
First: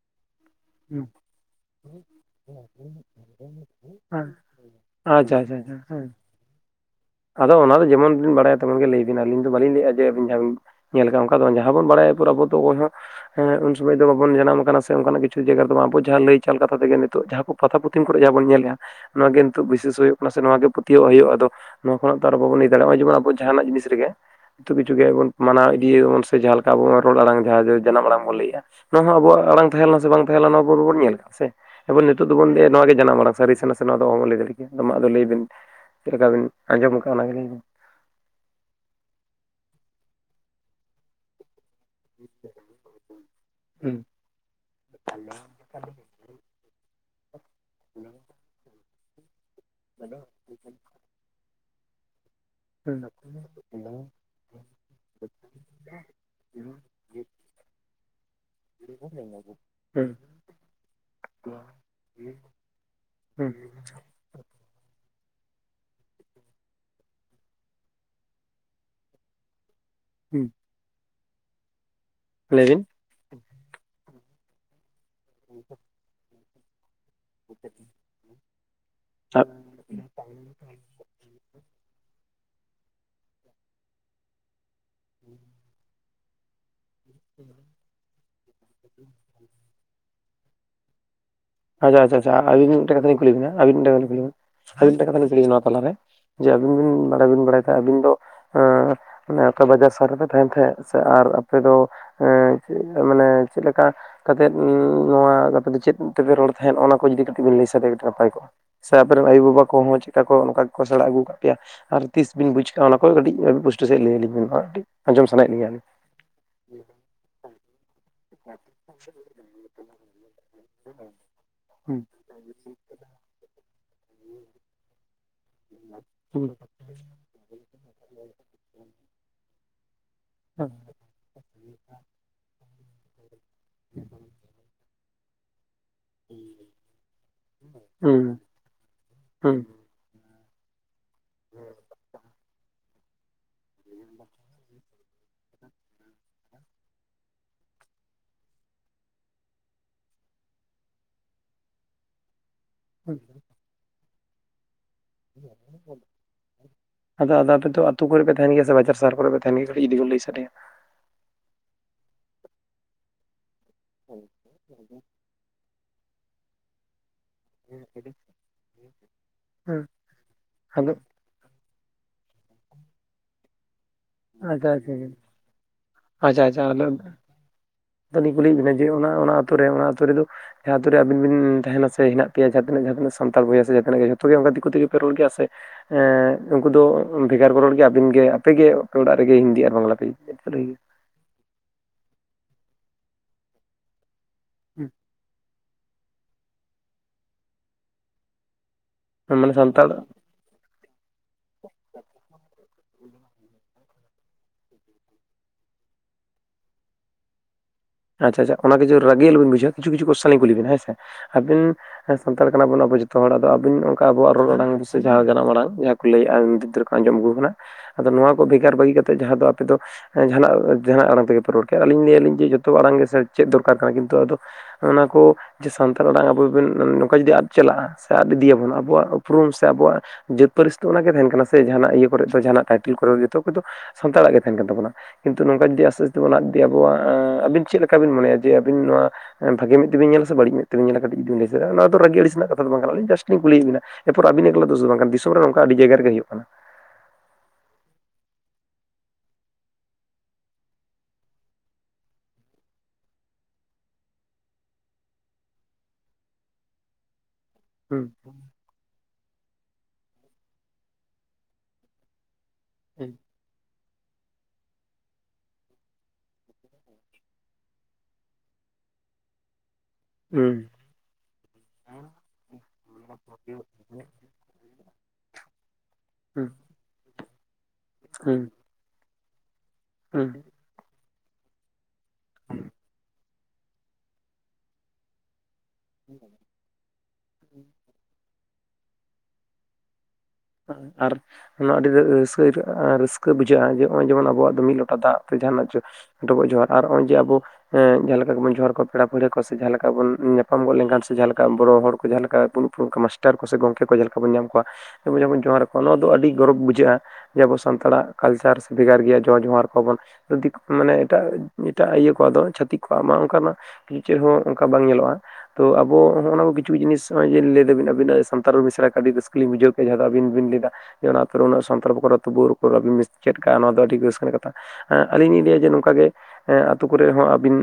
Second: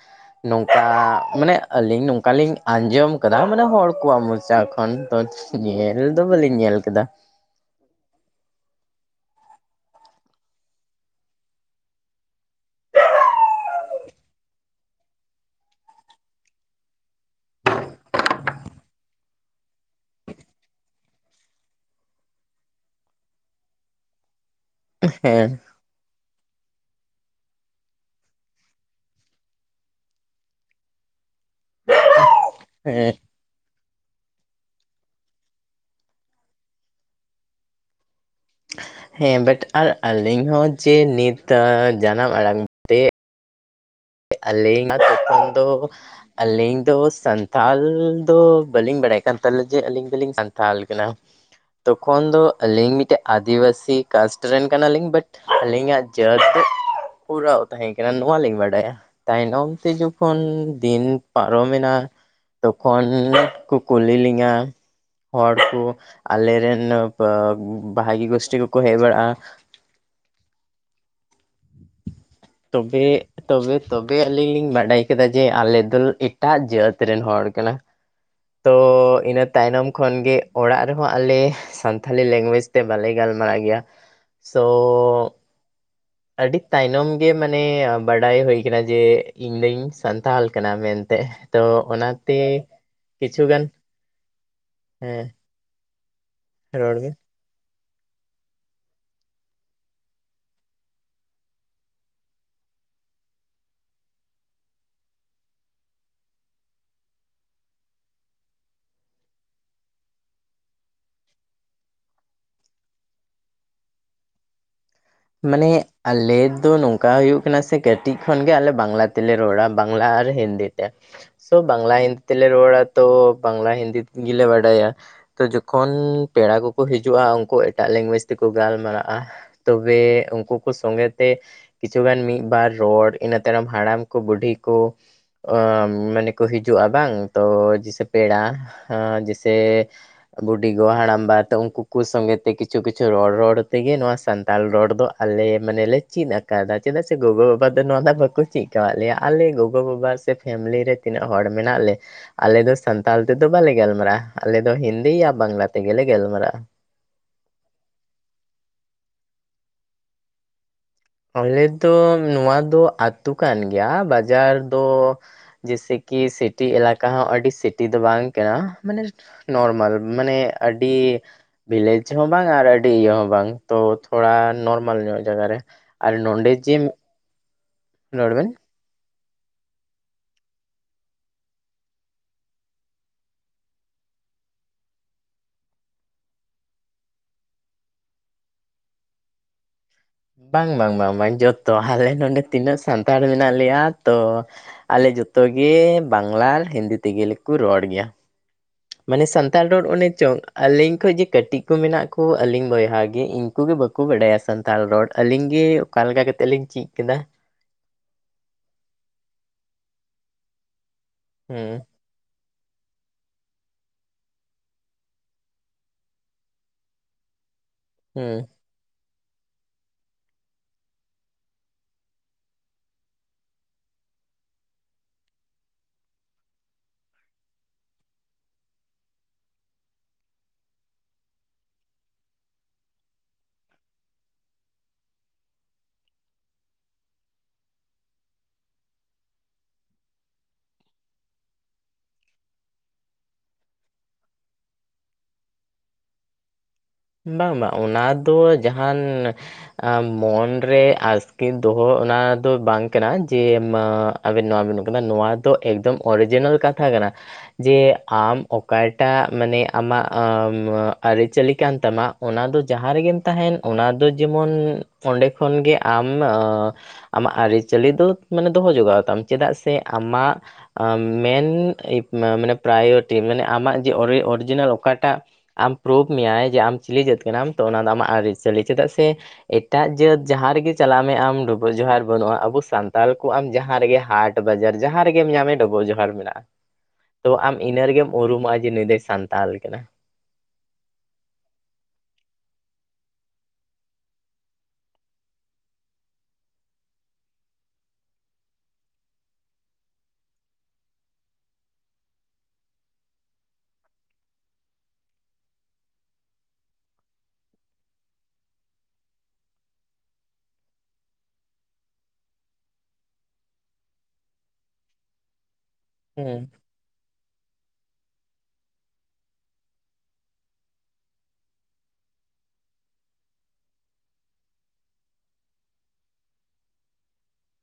ᱱᱚᱝᱠᱟ ᱦᱩᱸ ᱢᱟᱱᱮ ᱟᱹᱞᱤᱧ ᱱᱚᱝᱠᱟᱞᱤᱧ ᱟᱸᱡᱚᱢ ᱟᱠᱟᱫᱟ ᱢᱟᱱᱮ ᱦᱚᱲ ᱠᱚᱣᱟᱜ ᱦᱩᱸ ᱢᱚᱪᱟ ᱠᱷᱚᱱ, ᱛᱚ ᱟᱪᱪᱷᱟ ᱟᱪᱪᱷᱟ ᱟᱪᱪᱷᱟ ᱧᱮᱞ ᱦᱮᱸ ᱫᱚ ᱵᱟᱹᱞᱤᱧ ᱧᱮᱞ ᱠᱮᱫᱟ᱾ ᱟᱫᱚ ᱚᱱᱟ ᱫᱚ ᱡᱮᱢᱚᱱ ᱵᱤᱱ ᱵᱟᱲᱟᱭᱟ ᱛᱮᱢᱚᱱ ᱜᱮ ᱞᱟᱹᱭ ᱵᱤᱱ ᱟᱹᱞᱤᱧ ᱫᱚ ᱵᱟᱹᱞᱤᱧ ᱞᱟᱹᱭ-ᱟ ᱡᱮ ᱟᱹᱵᱤᱱ ᱡᱟᱦᱟᱸ ᱵᱤᱱ ᱧᱮᱞ ᱚᱱᱠᱟ ᱫᱚ ᱵᱟᱝ ᱡᱟᱦᱟᱸ ᱵᱚᱱ ᱵᱟᱲᱟᱭᱟ ᱟᱵᱚ ᱫᱚ ᱚᱠᱚᱭ ᱦᱚᱸ ᱦᱮᱸ ᱩᱱ ᱥᱚᱢᱚᱭ ᱫᱚ ᱵᱟᱵᱚᱱ ᱡᱟᱱᱟᱢ ᱟᱠᱟᱱᱟ ᱥᱮ ᱚᱱᱠᱟᱱᱟᱜ ᱠᱤᱪᱷ ᱠᱤᱪᱷᱩ ᱡᱟᱭᱜᱟ ᱨᱮ ᱵᱟᱝ ᱟᱵᱚ ᱡᱟᱦᱟᱸ ᱩ ᱩ ᱩ ᱡᱟᱭᱜᱟ ᱨᱮ ᱵᱟᱝ ᱟᱵᱚ ᱡᱟᱦᱟᱸ ᱞᱟᱹᱭ ᱪᱟᱞ ᱠᱟᱛᱷᱟ ᱛᱮᱜᱮ ᱱᱤᱛᱚᱜ ᱡᱟᱦᱟᱸ ᱠᱚ ᱯᱟᱛᱷᱟ ᱯᱩᱛᱷᱤ ᱠᱚᱨᱮ ᱡᱟᱦᱟᱸ ᱵᱚᱱ ᱧᱮᱞᱮᱜᱼᱟ᱾ ᱱᱚᱣᱟ ᱜᱮ ᱱᱤᱛᱚᱜ ᱵᱤᱥᱮᱥ ᱦᱩᱭᱩᱜ ᱠᱟᱱᱟ ᱥᱮ ᱱᱚᱣᱟ ᱜᱮ ᱯᱟᱹᱛᱭᱟᱹᱣᱟᱜ ᱦᱩᱭᱩᱜ-ᱟ, ᱟᱫᱚ ᱱᱚᱣᱟ ᱠᱷᱚᱱᱟᱜ ᱛᱚ ᱟᱨ ᱵᱟᱵᱚᱱ ᱤᱫᱤ ᱫᱟᱲᱮᱭᱟᱜ-ᱟ ᱡᱮᱢᱚᱱ ᱟᱵᱚ ᱡᱟᱦᱟᱱᱟᱜ ᱡᱤᱱᱤᱥ ᱨᱮᱜᱮ ᱡᱚᱛᱚ ᱠᱤᱪᱷᱩ ᱜᱮᱵᱚᱱ ᱦᱮᱸ ᱢᱟᱱᱟᱣ ᱤᱭᱟᱹᱭᱟᱵᱚᱱ ᱥᱮ ᱡᱟᱦᱟᱸ ᱞᱮᱠᱟ ᱟᱵᱚ ᱨᱚᱲ ᱟᱲᱟᱝ ᱡᱟᱦᱟᱸ ᱡᱟ ᱡᱟᱱᱟᱢ ᱟᱲᱟᱝ ᱵᱚᱱ ᱞᱟᱹᱭᱮᱫᱼᱟ᱾ ᱱᱚᱣᱟ ᱦᱚᱸ ᱟᱵᱚᱣᱟᱜ ᱟᱲᱟᱝ ᱛᱟᱦᱮᱸ ᱞᱮᱱᱟ ᱥᱮ ᱵᱟᱝ ᱛᱟᱦᱮᱸ ᱞᱮᱱᱟ ᱱᱚᱣᱟ ᱠᱚ ᱵᱟᱵᱚᱱ ᱧᱮᱞ ᱟᱠᱟᱫᱟ ᱥᱮ᱾ ᱮᱵᱚᱱ ᱱᱤᱛᱚᱜ ᱫᱚᱵᱚᱱ ᱞᱟᱹᱭᱟᱜ ᱜᱮ ᱦᱮᱸ ᱡᱟᱱᱟᱢ ᱟᱲᱟᱝ᱾ ᱥᱟᱹᱨᱤ ᱥᱮ ᱱᱟᱥᱮ ᱱᱚᱣᱟ ᱫᱚ ᱚᱦᱚ ᱵᱚᱱ ᱞᱟᱹᱭ ᱫᱟᱲᱮᱠᱮᱭᱟ᱾ ᱢᱟ ᱟᱫᱚ ᱞᱟᱹᱭᱵᱤᱱ ᱪᱮᱫ ᱞᱮᱠᱟᱵᱮᱱ ᱟᱸᱡᱚᱢ ᱟᱠᱟᱫ-ᱟ ᱚᱱᱟᱜᱮ ᱞᱟᱹᱭᱵᱮᱱ? ᱦᱮᱸ ᱵᱟᱴ ᱟᱨ ᱟᱹᱞᱤᱧ ᱦᱚᱸ ᱡᱮ ᱱᱤᱛ ᱡᱟᱱᱟᱢ ᱟᱲᱟᱝ ᱦᱩᱸ ᱟᱹᱞᱤᱧ ᱢᱟ ᱛᱚᱠᱷᱚᱱ ᱫᱚ ᱟᱹᱞᱤᱧ ᱫᱚ ᱥᱟᱱᱛᱷᱟᱞ ᱫᱚ ᱵᱟᱹᱞᱤᱧ ᱵᱟᱲᱟᱭ ᱠᱟᱱ ᱛᱟᱦᱚᱞᱮ ᱡᱮ ᱟᱹᱞᱤᱧ ᱫᱚᱞᱤᱧ ᱥᱟᱱᱛᱷᱟᱞ ᱠᱟᱱᱟ᱾ ᱛᱚᱠᱷᱚᱱ ᱫᱚ ᱟᱹᱞᱤᱧ ᱦᱩᱸ ᱢᱤᱫᱴᱮᱱ ᱟᱹᱫᱤᱵᱟᱹᱥᱤ ᱠᱟᱥᱴ ᱨᱮᱱ ᱠᱟᱱᱟᱞᱤᱧ, ᱵᱟᱴ, ᱟᱹᱞᱤᱧᱟᱜ ᱡᱟᱹᱛ ᱫᱚ ᱚᱨᱟᱸᱳ ᱛᱟᱦᱮᱸ ᱠᱟᱱᱟ ᱱᱚᱣᱟᱞᱤᱧ ᱵᱟᱰᱟᱭᱟ᱾ ᱛᱟᱭᱱᱚᱢ ᱛᱮ ᱦᱩᱸ ᱡᱚᱠᱷᱚᱱ ᱫᱤᱱ ᱯᱟᱨᱚᱢᱮᱱᱟ ᱛᱚᱠᱷᱚᱱ ᱦᱩᱸ ᱠᱚ ᱠᱩᱞᱤ ᱞᱤᱧᱟᱹ ᱦᱚᱲ ᱠᱚ ᱟᱞᱮ ᱨᱮᱱ ᱵᱷᱟᱜᱤ ᱜᱩᱥᱴᱤ ᱠᱚᱠᱚ ᱦᱮᱡ ᱵᱟᱲᱟᱜ-ᱟ᱾ ᱦᱩᱸ, ᱞᱟᱹᱭ ᱵᱤᱱ ᱛᱚᱵᱮ, ᱛᱚᱵᱮ, ᱛᱚᱵᱮ, ᱟᱹᱞᱤᱧ ᱞᱤᱧ ᱵᱟᱰᱟᱭ ᱠᱮᱫᱟ ᱡᱮ ᱟᱞᱮᱫ ᱫᱚ ᱮᱴᱟᱜ ᱡᱟᱹᱛ ᱨᱮᱱ ᱦᱚᱲ ᱠᱟᱱᱟ, ᱛᱚ ᱟᱪᱪᱷᱟ ᱤᱱᱟᱹ ᱛᱟᱭᱱᱚᱢ ᱠᱷᱚᱱ ᱜᱮ ᱚᱲᱟᱜ ᱨᱮ ᱦᱚᱸ ᱟᱞᱮ ᱥᱟᱱᱛᱷᱟᱞᱤ ᱞᱮᱝᱜᱩᱭᱮᱡᱽ ᱛᱮ ᱵᱟᱞᱮ ᱜᱟᱞᱢᱟᱨᱟᱜ ᱜᱮᱭᱟ, ᱥᱳ, ᱟᱹᱰᱤ ᱛᱟᱭᱱᱚᱢ ᱜᱮ ᱢᱟᱱᱮ ᱵᱟᱰᱟᱭ ᱦᱩᱭ ᱟᱠᱟᱱᱟ ᱡᱮ ᱤᱧ ᱫᱚᱧ ᱥᱟᱱ ᱛᱟᱞ ᱠᱟᱱᱟ ᱢᱮᱱᱛᱮ᱾ ᱛᱚ ᱟᱪᱪᱷᱟ, ᱟᱪᱪᱷᱟ, ᱚᱱᱟᱛᱮ ᱟᱪᱪᱷᱟ, ᱟᱞᱤ ᱢᱤᱫᱢᱮᱴ ᱠᱟᱛᱷᱟ ᱞᱤᱧ ᱠᱩᱞᱤ ᱵᱤᱱᱟ ᱠᱤᱪᱷᱩᱜᱟᱱ ᱟᱹᱵᱤᱱ ᱢᱤᱫᱴᱮᱝ ᱠᱟᱛᱷᱟ ᱞᱤᱧ ᱢᱤᱫᱴᱮᱱ ᱠᱟᱛᱷᱟ ᱦᱮᱸ ᱞᱤᱧ ᱠᱩᱞᱤ ᱵᱤᱱᱟ ᱱᱚᱣᱟ ᱛᱟᱞᱟᱨᱮ ᱡᱮ ᱟᱹᱵᱤᱱ ᱵᱤᱱ ᱵᱟᱲᱟᱭ ᱵᱤᱱ ᱵᱟᱲᱟᱭ ᱛᱟᱦᱮᱫ-ᱟ ᱟᱵᱤᱱ ᱫᱚ ᱦᱮᱸ, ᱢᱟᱱᱮ ᱚᱠᱟ ᱵᱟᱡᱟᱨ ᱥᱟᱦᱟᱨ ᱨᱮᱯᱮ ᱛᱟᱦᱮᱸᱱ ᱛᱟᱦᱮᱸᱫ? ᱥᱮ ᱟᱨ ᱟᱯᱮ ᱫᱚ ᱮ ᱢᱟᱱᱮ ᱪᱮᱜ ᱞᱮᱠᱟ ᱠᱟᱛᱮᱫ ᱱᱚᱣᱟ ᱟᱯᱮ ᱫᱚ ᱪᱮᱫ ᱛᱮᱯᱮ ᱨᱚᱲ ᱛᱟᱦᱮᱸᱫ ᱚᱱᱟ ᱠᱚ ᱡᱩᱫᱤ ᱠᱟᱹᱴᱤᱡ ᱵᱮᱱ ᱞᱟᱹᱭ ᱥᱟᱰᱮᱭᱟ ᱠᱟᱹᱴᱤᱡ ᱱᱟᱯᱟᱭ ᱠᱚᱜ-ᱟ? ᱥᱮ ᱟᱯᱮ ᱨᱮᱱ ᱟᱭᱩ ᱵᱟᱵᱟ ᱠᱚᱦᱚᱸ ᱪᱮᱫᱼᱠᱟ ᱠᱚ ᱚᱱᱠᱟ ᱜᱮ ᱠᱚ ᱥᱮᱬᱟ ᱟᱹᱜᱩ ᱟᱠᱟᱫ ᱯᱮᱭᱟ? ᱟᱨ ᱛᱤᱥ ᱵᱤᱱ ᱵᱩᱡᱽ ᱠᱟᱜ-ᱟ ᱚᱱᱟ ᱠᱚᱜᱮ ᱠᱟᱹᱴᱤᱡ ᱯᱩᱥᱴᱟᱹ ᱥᱟᱦᱤᱡ ᱞᱟᱹᱭ ᱟᱹᱞᱤᱧ ᱵᱮᱱ [unintelligible] ᱢᱟᱱᱮ, ᱟᱞᱮ ᱫᱚ ᱱᱚᱝᱠᱟ ᱦᱩᱭᱩᱜ ᱠᱟᱱᱟ ᱥᱮ ᱠᱟᱹᱴᱤᱡ ᱠᱷᱚᱱ ᱜᱮ ᱟᱞᱮ ᱵᱟᱝᱞᱟ ᱛᱮᱞᱮ ᱨᱚᱲᱟ ᱵᱟᱝᱞᱟ ᱟᱨ ᱦᱤᱱᱫᱤ᱾ ᱥᱚᱵ ᱵᱟᱝᱞᱟ ᱦᱩᱸ ᱦᱤᱱᱫᱤ ᱛᱮᱞᱮ ᱨᱚᱲᱟ ᱛᱚ ᱵᱟᱝᱞᱟ ᱦᱤᱱᱫᱤ ᱛᱮ ᱜᱮᱞᱮ ᱵᱟᱰᱟᱭᱟ, ᱛᱚ ᱡᱚᱠᱷᱚᱱ ᱦᱩᱸ ᱯᱮᱲᱟ ᱠᱚᱠᱚ ᱦᱤᱡᱩᱜ-ᱟ ᱩᱱᱠᱩ ᱮᱴᱟᱜ ᱞᱮᱝᱜᱩᱭᱮᱡ ᱛᱮᱠᱚ ᱜᱟᱞᱢᱟᱨᱟᱜ-ᱟ, ᱨᱮ ᱩᱱᱠᱩ ᱠᱚ ᱦᱩᱸ ᱥᱚᱸᱜᱮ ᱛᱮ ᱠᱤᱪᱷᱩ ᱜᱟᱱ ᱢᱤᱫ ᱵᱟᱨ ᱨᱚᱲ ᱤᱱᱟᱹ ᱛᱟᱭᱱᱚᱢ ᱦᱟᱲᱟᱢ ᱠᱚ, ᱵᱩᱰᱷᱤ ᱠᱚ, ᱚᱸ ᱢᱟᱱᱮ ᱠᱚ ᱦᱤᱡᱩᱜ-ᱟ ᱵᱟᱝ ᱛᱚ ᱡᱮᱥᱮ ᱯᱮᱲᱟ, ᱦᱩᱸ ᱡᱮᱥᱮ ᱵᱩᱰᱤᱜᱚ, ᱦᱟᱲᱟᱢᱵᱟ, ᱛᱚ ᱩᱱᱠᱩ ᱠᱚ ᱥᱚᱸᱜᱮ ᱛᱮ ᱠᱤᱪᱷᱩ ᱠᱤᱪᱷᱩ ᱨᱚᱲ ᱨᱚᱲ ᱛᱮᱜᱮ ᱱᱚᱣᱟ ᱥᱟᱱ ᱨᱚᱲ ᱫᱚ ᱟᱞᱮ ᱢᱟᱱᱮ ᱞᱮ ᱪᱮᱫ ᱟᱠᱟᱫᱟ, ᱪᱮᱫᱟᱜ ᱥᱮ ᱜᱚᱜᱚ ᱵᱟᱵᱟ ᱫᱚ ᱱᱚᱣᱟ ᱫᱚ ᱵᱟᱠᱚ ᱪᱮᱫ ᱟᱠᱟᱣᱼᱜ ᱞᱮᱭᱟ ᱟᱞᱮ ᱜᱚᱜᱚ ᱵᱟᱵᱟ ᱯᱷᱮᱢᱞᱤ ᱨᱮ ᱛᱤᱱᱟᱹᱜ ᱦᱚᱲ ᱢᱮᱱᱟᱜ ᱞᱮ ᱟᱞᱮ ᱫᱚ ᱦᱩᱸ ᱥᱟᱱᱛᱟᱞ ᱛᱮᱫᱚ ᱵᱟᱞᱮ ᱜᱟᱞᱢᱟᱨᱟᱜ-ᱟ ᱟᱞᱮ ᱫᱚ ᱦᱤᱱᱫᱤ ᱟᱨ ᱵᱟᱝᱞᱟ ᱛᱮᱜᱮᱞᱮ ᱜᱟᱞᱢᱟᱨᱟᱜ-ᱟ᱾ ᱟᱫᱚ ᱟᱫᱚ ᱟᱯᱮ ᱫᱚ ᱟᱹᱛᱩ ᱠᱚᱨᱮ ᱯᱮ ᱛᱟᱦᱮᱱ ᱜᱮᱭᱟ ᱥᱮ ᱵᱟᱡᱟᱨ ᱥᱟᱦᱟᱨ ᱠᱚᱨᱮ ᱯᱮ ᱛᱟᱦᱮᱱ ᱜᱮᱭᱟ ᱠᱟᱹᱴᱤᱡ ᱡᱚᱫᱤ ᱵᱤᱱ ᱞᱟᱹᱭ ᱥᱟᱰᱮᱭᱟ? ᱟᱞᱮ ᱫᱚ ᱱᱚᱣᱟ ᱫᱚ ᱟᱹᱛᱩ ᱠᱟᱱ ᱜᱮᱭᱟ ᱵᱟᱡᱟᱨ ᱫᱚ ᱡᱮᱥᱮ ᱠᱤ ᱥᱤᱴᱤ ᱮᱞᱟᱠᱟ ᱦᱚᱸ ᱟᱹᱰᱤ ᱥᱤᱴᱤ ᱫᱚ ᱵᱟᱝ ᱠᱟᱱᱟ ᱢᱟᱱᱮ ᱦᱩᱸ ᱱᱚᱨᱢᱟᱞ ᱢᱟᱱᱮ ᱟᱫᱚ ᱟᱹᱰᱤ ᱵᱷᱤᱞᱮᱡᱽ ᱦᱚᱸ ᱵᱟᱝ ᱟᱨ ᱟᱹᱰᱤ ᱤᱭᱟᱹ ᱦᱚᱸ ᱵᱟᱝ ᱛᱚ ᱛᱷᱚᱲᱟ ᱟᱪᱪᱷᱟ ᱟᱪᱪᱷᱟ ᱱᱚᱨᱢᱟᱞ ᱧᱚᱜ ᱡᱟᱸᱜᱟ ᱨᱮ᱾ ᱟᱨ ᱟᱪᱪᱷᱟ ᱱᱚᱰᱮ ᱟᱪᱪᱷᱟ ᱡᱮ ᱨᱚᱲ ᱟᱹᱞᱤᱧ ᱵᱮᱱ ᱠᱩᱞᱤᱭᱮᱫ ᱵᱮᱱᱟ ᱡᱮ ᱚᱱᱟ ᱚᱱᱟ ᱟᱛᱳ ᱨᱮ ᱚᱱᱟ ᱟᱹᱛᱳ ᱨᱮᱫᱚ ᱡᱟᱦᱟᱸ ᱟᱛᱩ ᱨᱮ ᱟᱹᱵᱤᱱ ᱵᱤᱱ ᱛᱟᱦᱮᱱᱟ ᱥᱮ ᱦᱮᱱᱟᱜ ᱯᱮᱭᱟ ᱡᱟᱦᱟᱸ ᱛᱤᱱᱟᱹᱜ ᱡᱟᱦᱟᱸ ᱛᱤᱱᱟᱹᱜ ᱥᱟᱱᱛᱟᱞ ᱵᱚᱭᱦᱟ ᱥᱮ ᱡᱟᱦᱟᱸ ᱱᱟᱹᱜ ᱜᱮ ᱡᱚᱛᱚ ᱜᱮ ᱚᱱᱠᱟ ᱫᱤᱠᱩ ᱛᱮᱜᱮ ᱯᱮ ᱨᱚᱲ ᱜᱮᱭᱟ ᱥᱮ ᱩᱱᱠᱩ ᱫᱚ ᱵᱷᱮᱜᱟᱨ ᱠᱚ ᱨᱚᱲ ᱜᱮᱭᱟ ᱟᱹᱵᱤᱱ ᱜᱮ ᱟᱯᱮᱜᱮ ᱚᱲᱟᱜ ᱨᱮᱜᱮ ᱦᱤᱱᱫᱤ ᱟᱨ ᱵᱟᱝᱞᱟ ᱛᱮ? ᱵᱟᱝ ᱵᱟᱝ ᱵᱟᱝ ᱵᱟᱝ ᱡᱚᱛᱚ ᱟᱞᱮ ᱱᱚᱰᱮ ᱛᱤᱱᱟᱹᱜ ᱥᱟᱱᱛᱟᱲ ᱢᱮᱱᱟᱜ ᱞᱮᱭᱟ ᱛᱚ ᱟᱞᱮ ᱡᱚᱛᱚ ᱜᱮ ᱵᱟᱝᱞᱟ ᱟᱨ ᱦᱤᱱᱫᱤ ᱛᱮᱜᱮᱞᱮ ᱠᱚ ᱨᱚᱲ ᱜᱮᱭᱟ᱾ ᱢᱟᱱᱮ ᱥᱟᱱᱛᱟᱲ ᱨᱚᱲ ᱚᱱᱮ ᱪᱚᱝ ᱟᱹᱞᱤᱧ ᱠᱷᱚᱱ ᱡᱮ ᱠᱟᱹᱴᱤᱡ ᱠᱚ ᱢᱮᱱᱟᱜ ᱠᱚ ᱟᱹᱞᱤᱧ ᱵᱚᱭᱦᱟ ᱜᱮ ᱤᱱᱠᱩ ᱜᱮ ᱵᱟᱠᱚ ᱵᱟᱰᱟᱭᱟ ᱥᱟᱱᱛᱟᱲ ᱨᱚᱲ ᱟᱞᱤᱧ ᱜᱮ ᱚᱠᱟ ᱞᱮᱠᱟ ᱠᱟᱛᱮᱫ ᱞᱤᱧ ᱪᱮᱫ ᱠᱮᱫᱟ᱾ ᱟᱪᱪᱷᱟ ᱟᱪᱪᱷᱟ ᱚᱱᱟ ᱠᱤᱪᱷᱩ ᱨᱟᱹᱜᱤ ᱟᱞᱚᱵᱤᱱ ᱵᱩᱡᱷᱟᱹ ᱠᱤᱪᱷᱩ ᱠᱤᱪᱷᱩ ᱠᱚᱥᱥᱟᱹᱱ ᱞᱤᱧ ᱠᱩᱞᱤ ᱵᱮᱱᱟ ᱦᱮᱸᱥᱮ ᱦᱩᱸ ᱟᱵᱤᱱ ᱦᱮᱸ ᱥᱟᱱᱛᱟᱲ ᱠᱟᱱᱟ ᱵᱚᱱ ᱟᱵᱚ ᱡᱚᱛᱚ ᱦᱚᱲ ᱟᱫᱚ ᱟᱵᱤᱱ ᱚᱱᱠᱟ ᱟᱵᱚᱣᱟᱜ ᱨᱚᱲ ᱟᱲᱟᱝ ᱥᱮ ᱡᱟᱦᱟᱸ ᱡᱟᱱᱟᱢ ᱟᱲᱟᱝ ᱡᱟᱦᱟᱸ ᱠᱚ ᱞᱟᱹᱭᱮᱜ-ᱟ ᱦᱤᱱᱫᱤ ᱛᱮ ᱟᱸᱡᱚᱢ ᱟᱹᱜᱩ ᱠᱟᱱᱟ ᱟᱫᱚ ᱦᱩᱸ ᱱᱚᱣᱟ ᱠᱚ ᱵᱷᱮᱜᱟᱨ ᱵᱟᱹᱜᱤ ᱠᱟᱛᱮ ᱡᱟᱦᱟᱸ ᱫᱚ ᱟᱯᱮ ᱫᱚ ᱡᱟᱦᱟᱱᱟᱜ ᱡᱟᱦᱟᱱᱟᱜ ᱟᱲᱟᱝ ᱛᱮᱜᱮ ᱯᱮ ᱨᱚᱲ ᱠᱮᱜ ᱟᱞᱤᱧ ᱞᱟᱹᱭᱟᱞᱤᱧ ᱡᱮ ᱡᱚᱛ ᱛᱚ ᱟᱲᱟᱝ ᱜᱮᱥᱮ ᱪᱮᱫ ᱫᱚᱨᱠᱟᱨ ᱠᱟᱱᱟ ᱠᱤᱱᱛᱩ ᱟᱫᱚ ᱚᱱᱟ ᱠᱚ ᱡᱮ ᱥᱟᱱᱛᱟᱲ ᱟᱲᱟᱝ ᱟᱵᱚ ᱵᱚᱱ ᱱᱚᱝᱠᱟ ᱡᱩᱫᱤ ᱟᱫ ᱪᱟᱞᱟᱜ-ᱟ ᱥᱮ ᱟᱫ ᱤᱫᱤᱭᱟᱵᱚᱱ ᱟᱵᱚᱣᱟᱜ ᱩᱯᱨᱩᱢ ᱥᱮ ᱟᱵᱚᱣᱟᱜ ᱡᱟᱹᱛ ᱯᱟᱹᱨᱤᱥ ᱫᱚ ᱚᱱᱟᱜᱮ ᱛᱟᱦᱮᱱ ᱠᱟᱱᱟ ᱥᱮ ᱡᱟᱦᱟᱱᱟᱜ ᱤᱭᱟᱹ ᱠᱚᱨᱮ ᱫᱚ ᱡᱟᱦᱟᱱᱟᱜ ᱴᱟᱭᱴᱮᱞ ᱠᱚᱨᱮ ᱫᱚ ᱡᱚᱛᱚ ᱠᱚᱫᱚ ᱥᱟᱱᱛᱟᱲᱟᱜ ᱜᱮ ᱛᱟᱦᱮᱱ ᱠᱟᱱ ᱛᱟᱵᱚᱱᱟ ᱠᱤᱱᱛᱩ ᱱᱚᱝᱠᱟ ᱡᱩᱫᱤ ᱟᱥᱛᱮ ᱟᱥᱛᱮ ᱵᱚ ᱟᱫ ᱤᱫᱤᱭᱟ ᱟᱵᱚᱣᱟᱜ ᱟᱵᱤᱱ ᱪᱮᱫ ᱞᱮᱠᱟ ᱵᱤᱱ ᱢᱚᱱᱮᱭᱟ ᱡᱮ ᱟᱹᱵᱤᱱ ᱱᱚᱣᱟ ᱵᱷᱟᱜᱮ ᱢᱮᱫ ᱛᱮᱵᱤᱱ ᱧᱮᱞᱟ ᱥᱮ ᱵᱟᱹᱲᱤᱡ ᱢᱮᱫ ᱛᱮᱵᱤᱱ ᱧᱮᱞᱟ ᱠᱟᱴᱤᱡ ᱡᱚᱫᱤ ᱞᱟᱹᱭᱟᱲᱭᱟᱜ ᱱᱚᱣᱟ ᱫᱚ ᱨᱟᱹᱜᱤ ᱟᱹᱲᱤᱥ ᱨᱮᱱᱟᱜ ᱠᱟᱷᱟ ᱫᱚ ᱵᱟᱝ ᱠᱟᱱᱟ ᱟᱞᱤᱧ ᱡᱟᱥᱴ ᱞᱤᱧ ᱠᱩᱞᱤᱭᱮᱫ ᱵᱮᱱᱟ ᱮᱨᱯᱚᱨ ᱟᱹᱵᱤᱱ ᱮᱠᱞᱟ ᱫᱳᱥ ᱫᱚ ᱵᱟᱝ ᱠᱟᱱᱟ ᱫᱤᱥᱚᱢ ᱨᱮ ᱱᱚᱝᱠᱟ ᱟᱹᱰᱤ ᱡᱟᱭᱜᱟ ᱨᱮᱜᱮ ᱦᱩᱭᱩᱜ ᱠᱟᱱᱟ᱾ ᱵᱟᱝ ᱵᱟᱝ ᱚᱱᱟ ᱫᱚ ᱡᱟᱦᱟᱱ ᱢᱚᱱᱨᱮ ᱟᱥᱠᱮ ᱫᱚᱦᱚ ᱚᱱᱟ ᱫᱚ ᱵᱟᱝ ᱠᱟᱱᱟ ᱡᱮ ᱢᱟ ᱟᱵᱮᱱ ᱱᱚᱣᱟ ᱵᱮᱱ [unintelligible] ᱱᱚᱣᱟ ᱫᱚ ᱮᱠᱫᱚᱢ ᱚᱨᱤᱡᱤᱱᱟᱞ ᱠᱟᱛᱷᱟ ᱠᱟᱱᱟ᱾ ᱡᱮ ᱦᱩᱸ ᱟᱢ ᱚᱠᱟᱴᱟᱜ ᱢᱟᱱᱮ ᱟᱢᱟᱜ ᱟᱹᱨᱤᱪᱟᱞᱤ ᱠᱟᱱ ᱛᱟᱢᱟ ᱚᱱᱟ ᱫᱚ ᱡᱟᱦᱟᱸ ᱦᱩᱸ ᱨᱮᱜᱮᱢ ᱛᱟᱦᱮᱸᱱ ᱚᱱᱟ ᱫᱚ ᱡᱮᱢᱚᱱ ᱚᱸᱰᱮ ᱠᱷᱚᱱ ᱜᱮ ᱟᱢ ᱟᱢᱟᱜ ᱟᱹᱨᱤᱪᱟᱹᱞᱤ ᱫᱚ ᱢᱟᱱᱮ ᱫᱚᱦᱚ ᱡᱚᱜᱟᱣ ᱛᱟᱢ ᱪᱮᱫᱟᱜ ᱥᱮ ᱟᱢᱟᱜ ᱦᱩᱸ ᱢᱮᱱ ᱢᱟᱱᱮ ᱯᱨᱟᱭᱳᱚᱨᱤᱴᱤ ᱢᱟᱱᱮ ᱟᱢᱟᱜ ᱡᱮ ᱚᱨᱤᱡᱤᱱᱟᱞ ᱚᱠᱟᱴᱟᱜ ᱟᱢ ᱯᱨᱩᱵᱷ ᱢᱮᱭᱟᱭ ᱦᱩᱸ ᱡᱮ ᱟᱢ ᱪᱤᱞᱤ ᱡᱟᱹᱛ ᱠᱟᱱᱟᱢ ᱛᱚ ᱚᱱᱟᱫᱚ ᱟᱢᱟᱜ ᱦᱩᱸ ᱟᱹᱨᱤᱪᱟᱹᱞᱤ ᱪᱮᱫᱟᱜ ᱥᱮ ᱮᱴᱟᱜ ᱡᱟᱹᱛ ᱦᱩᱸ ᱡᱟᱦᱟᱸ ᱨᱮᱜᱮ ᱪᱟᱞᱟᱜ ᱢᱮ ᱟᱢ ᱰᱚᱵᱚᱜ ᱡᱚᱦᱟᱨ ᱵᱟᱹᱱᱩᱜᱼᱟ ᱟᱵᱚ ᱥᱟᱱᱛᱟᱲ ᱟᱢ ᱡᱟᱦᱟᱸ ᱨᱮᱜᱮ ᱦᱟᱴ ᱵᱟᱡᱟᱨ ᱡᱟᱦᱟᱸ ᱨᱮᱜᱮᱢ ᱧᱟᱢᱮ ᱰᱚᱵᱚᱜ ᱡᱚᱦᱟᱨ ᱢᱮᱱᱟᱜᱼᱟ᱾ ᱛᱚ ᱟᱢ ᱤᱱᱟᱹ ᱨᱮᱜᱮᱢ ᱩᱨᱩᱢᱚᱜᱼᱟ ᱡᱮ ᱱᱩᱭ ᱫᱚᱭ ᱥᱟᱱᱛᱟᱞ ᱠᱟᱱᱟ᱾ ᱟᱨ ᱱᱚᱣᱟ ᱟᱹᱰᱤ ᱨᱟᱹᱥᱠᱟᱹ ᱨᱟᱹᱥᱠᱟᱹ ᱵᱩᱡᱷᱟᱹᱜᱼᱟ ᱡᱮ ᱦᱚᱸᱜᱼᱚᱭ ᱡᱮᱢᱚᱱ ᱟᱵᱚᱣᱟᱜ ᱫᱚ ᱢᱤᱫ ᱞᱚᱴᱟ ᱫᱟᱜ ᱛᱮ ᱡᱟᱦᱟᱱᱟᱜ ᱪᱚ ᱰᱚᱵᱚᱜ ᱡᱚᱦᱟᱨ ᱟᱨ ᱦᱚᱸᱜᱼᱚᱭ ᱡᱮ ᱟᱵᱚ ᱦᱮᱸ ᱡᱟᱦᱟᱸ ᱞᱮᱠᱟ ᱜᱮᱵᱚᱱ ᱡᱚᱦᱟᱨ ᱟᱠᱚᱣᱟ ᱯᱮᱲᱟ ᱯᱟᱹᱲᱦᱟᱹ ᱠᱚ ᱥᱮ ᱡᱟᱦᱟᱸ ᱞᱮᱠᱟ ᱵᱚᱱ ᱧᱟᱯᱟᱢ ᱜᱚᱫ ᱞᱮᱱᱠᱷᱟᱱ ᱥᱮ ᱡᱟᱦᱟᱸ ᱞᱮᱠᱟ ᱵᱚᱲᱚ ᱦᱚᱲ ᱠᱚ ᱡᱟᱦᱟᱸᱞᱮ ᱞᱮᱠᱟ ᱫᱩᱲᱩᱵ ᱢᱟᱥᱴᱟᱨ ᱠᱚ ᱥᱮ ᱜᱚᱢᱠᱮ ᱠᱚ ᱡᱟᱦᱟᱸ ᱞᱮᱠᱟ ᱵᱚᱱ ᱧᱟᱢ ᱠᱚᱣᱟ ᱚᱸᱰᱮ ᱵᱚᱱ ᱡᱚᱦᱟᱨ ᱟᱠᱚᱣᱟ ᱱᱚᱣᱟ ᱫᱚ ᱟᱹᱰᱤ ᱜᱚᱨᱚᱵᱽ ᱵᱩᱡᱷᱟᱹᱜᱼᱟ᱾ ᱡᱮ ᱟᱵᱚ ᱥᱟᱱᱛᱟᱲᱼᱟᱜ ᱠᱟᱞᱪᱟᱨ ᱥᱮ ᱵᱷᱮᱜᱟᱨ ᱜᱮᱭᱟ ᱡᱚᱦᱟᱨ ᱡᱚᱦᱟᱨ ᱠᱚᱵᱚᱱ ᱢᱟᱱᱮ ᱮᱴᱟᱜ ᱮᱴᱟᱜ ᱤᱭᱟᱹ ᱠᱚᱣᱟᱜ ᱫᱚ ᱪᱷᱟᱹᱛᱤᱠ ᱠᱚᱣᱟᱜ ᱢᱟ ᱚᱝᱠᱟ ᱢᱟ ᱪᱮᱫᱦᱚᱸ ᱚᱝᱠᱟ ᱵᱟᱝ ᱧᱮᱞᱚᱜᱼᱟ ᱛᱚ ᱟᱵᱚ ᱦᱚᱸᱜᱼᱚ ᱦᱮᱸ ᱱᱚᱣᱟ ᱠᱤᱪᱷᱩ ᱡᱤᱱᱤᱥ ᱡᱮ ᱞᱟᱹᱭ ᱫᱟᱵᱤᱱ ᱟᱵᱤᱱᱟᱜ ᱥᱟᱱᱛᱟᱲ ᱨᱚᱲ ᱵᱤᱱ ᱥᱮᱸᱬᱟ ᱠᱟᱫᱟ ᱟᱹᱰᱤ ᱨᱟᱹᱥᱟᱹ ᱞᱤᱧ ᱵᱩᱡᱷᱟᱹᱣ ᱡᱟᱦᱟᱸ ᱫᱚ ᱟᱹᱵᱤᱱ ᱵᱤᱱ ᱞᱟᱹᱭ ᱫᱟ ᱚᱱᱟ ᱟᱛᱳ ᱩᱱᱟᱹᱜ ᱥᱚᱱᱛᱚᱨ ᱠᱚ ᱛᱩᱵᱩ [unintelligible] ᱟᱹᱵᱤᱱ ᱪᱮᱫ ᱠᱟᱜᱼᱟ ᱱᱚᱣᱟ ᱫᱚ ᱟᱹᱰᱤ ᱨᱟᱹᱥᱠᱟᱹ ᱠᱟᱛᱷᱟ [unintelligible] ᱦᱮᱸ ᱟᱹᱞᱤᱧ ᱞᱤᱧ ᱞᱟᱹᱭᱟ ᱡᱮ ᱱᱚᱝᱠᱟ ᱜᱮ ᱟᱛᱳ ᱠᱚᱨᱮᱜ ᱦᱚᱸ ᱟᱹᱵᱤᱱ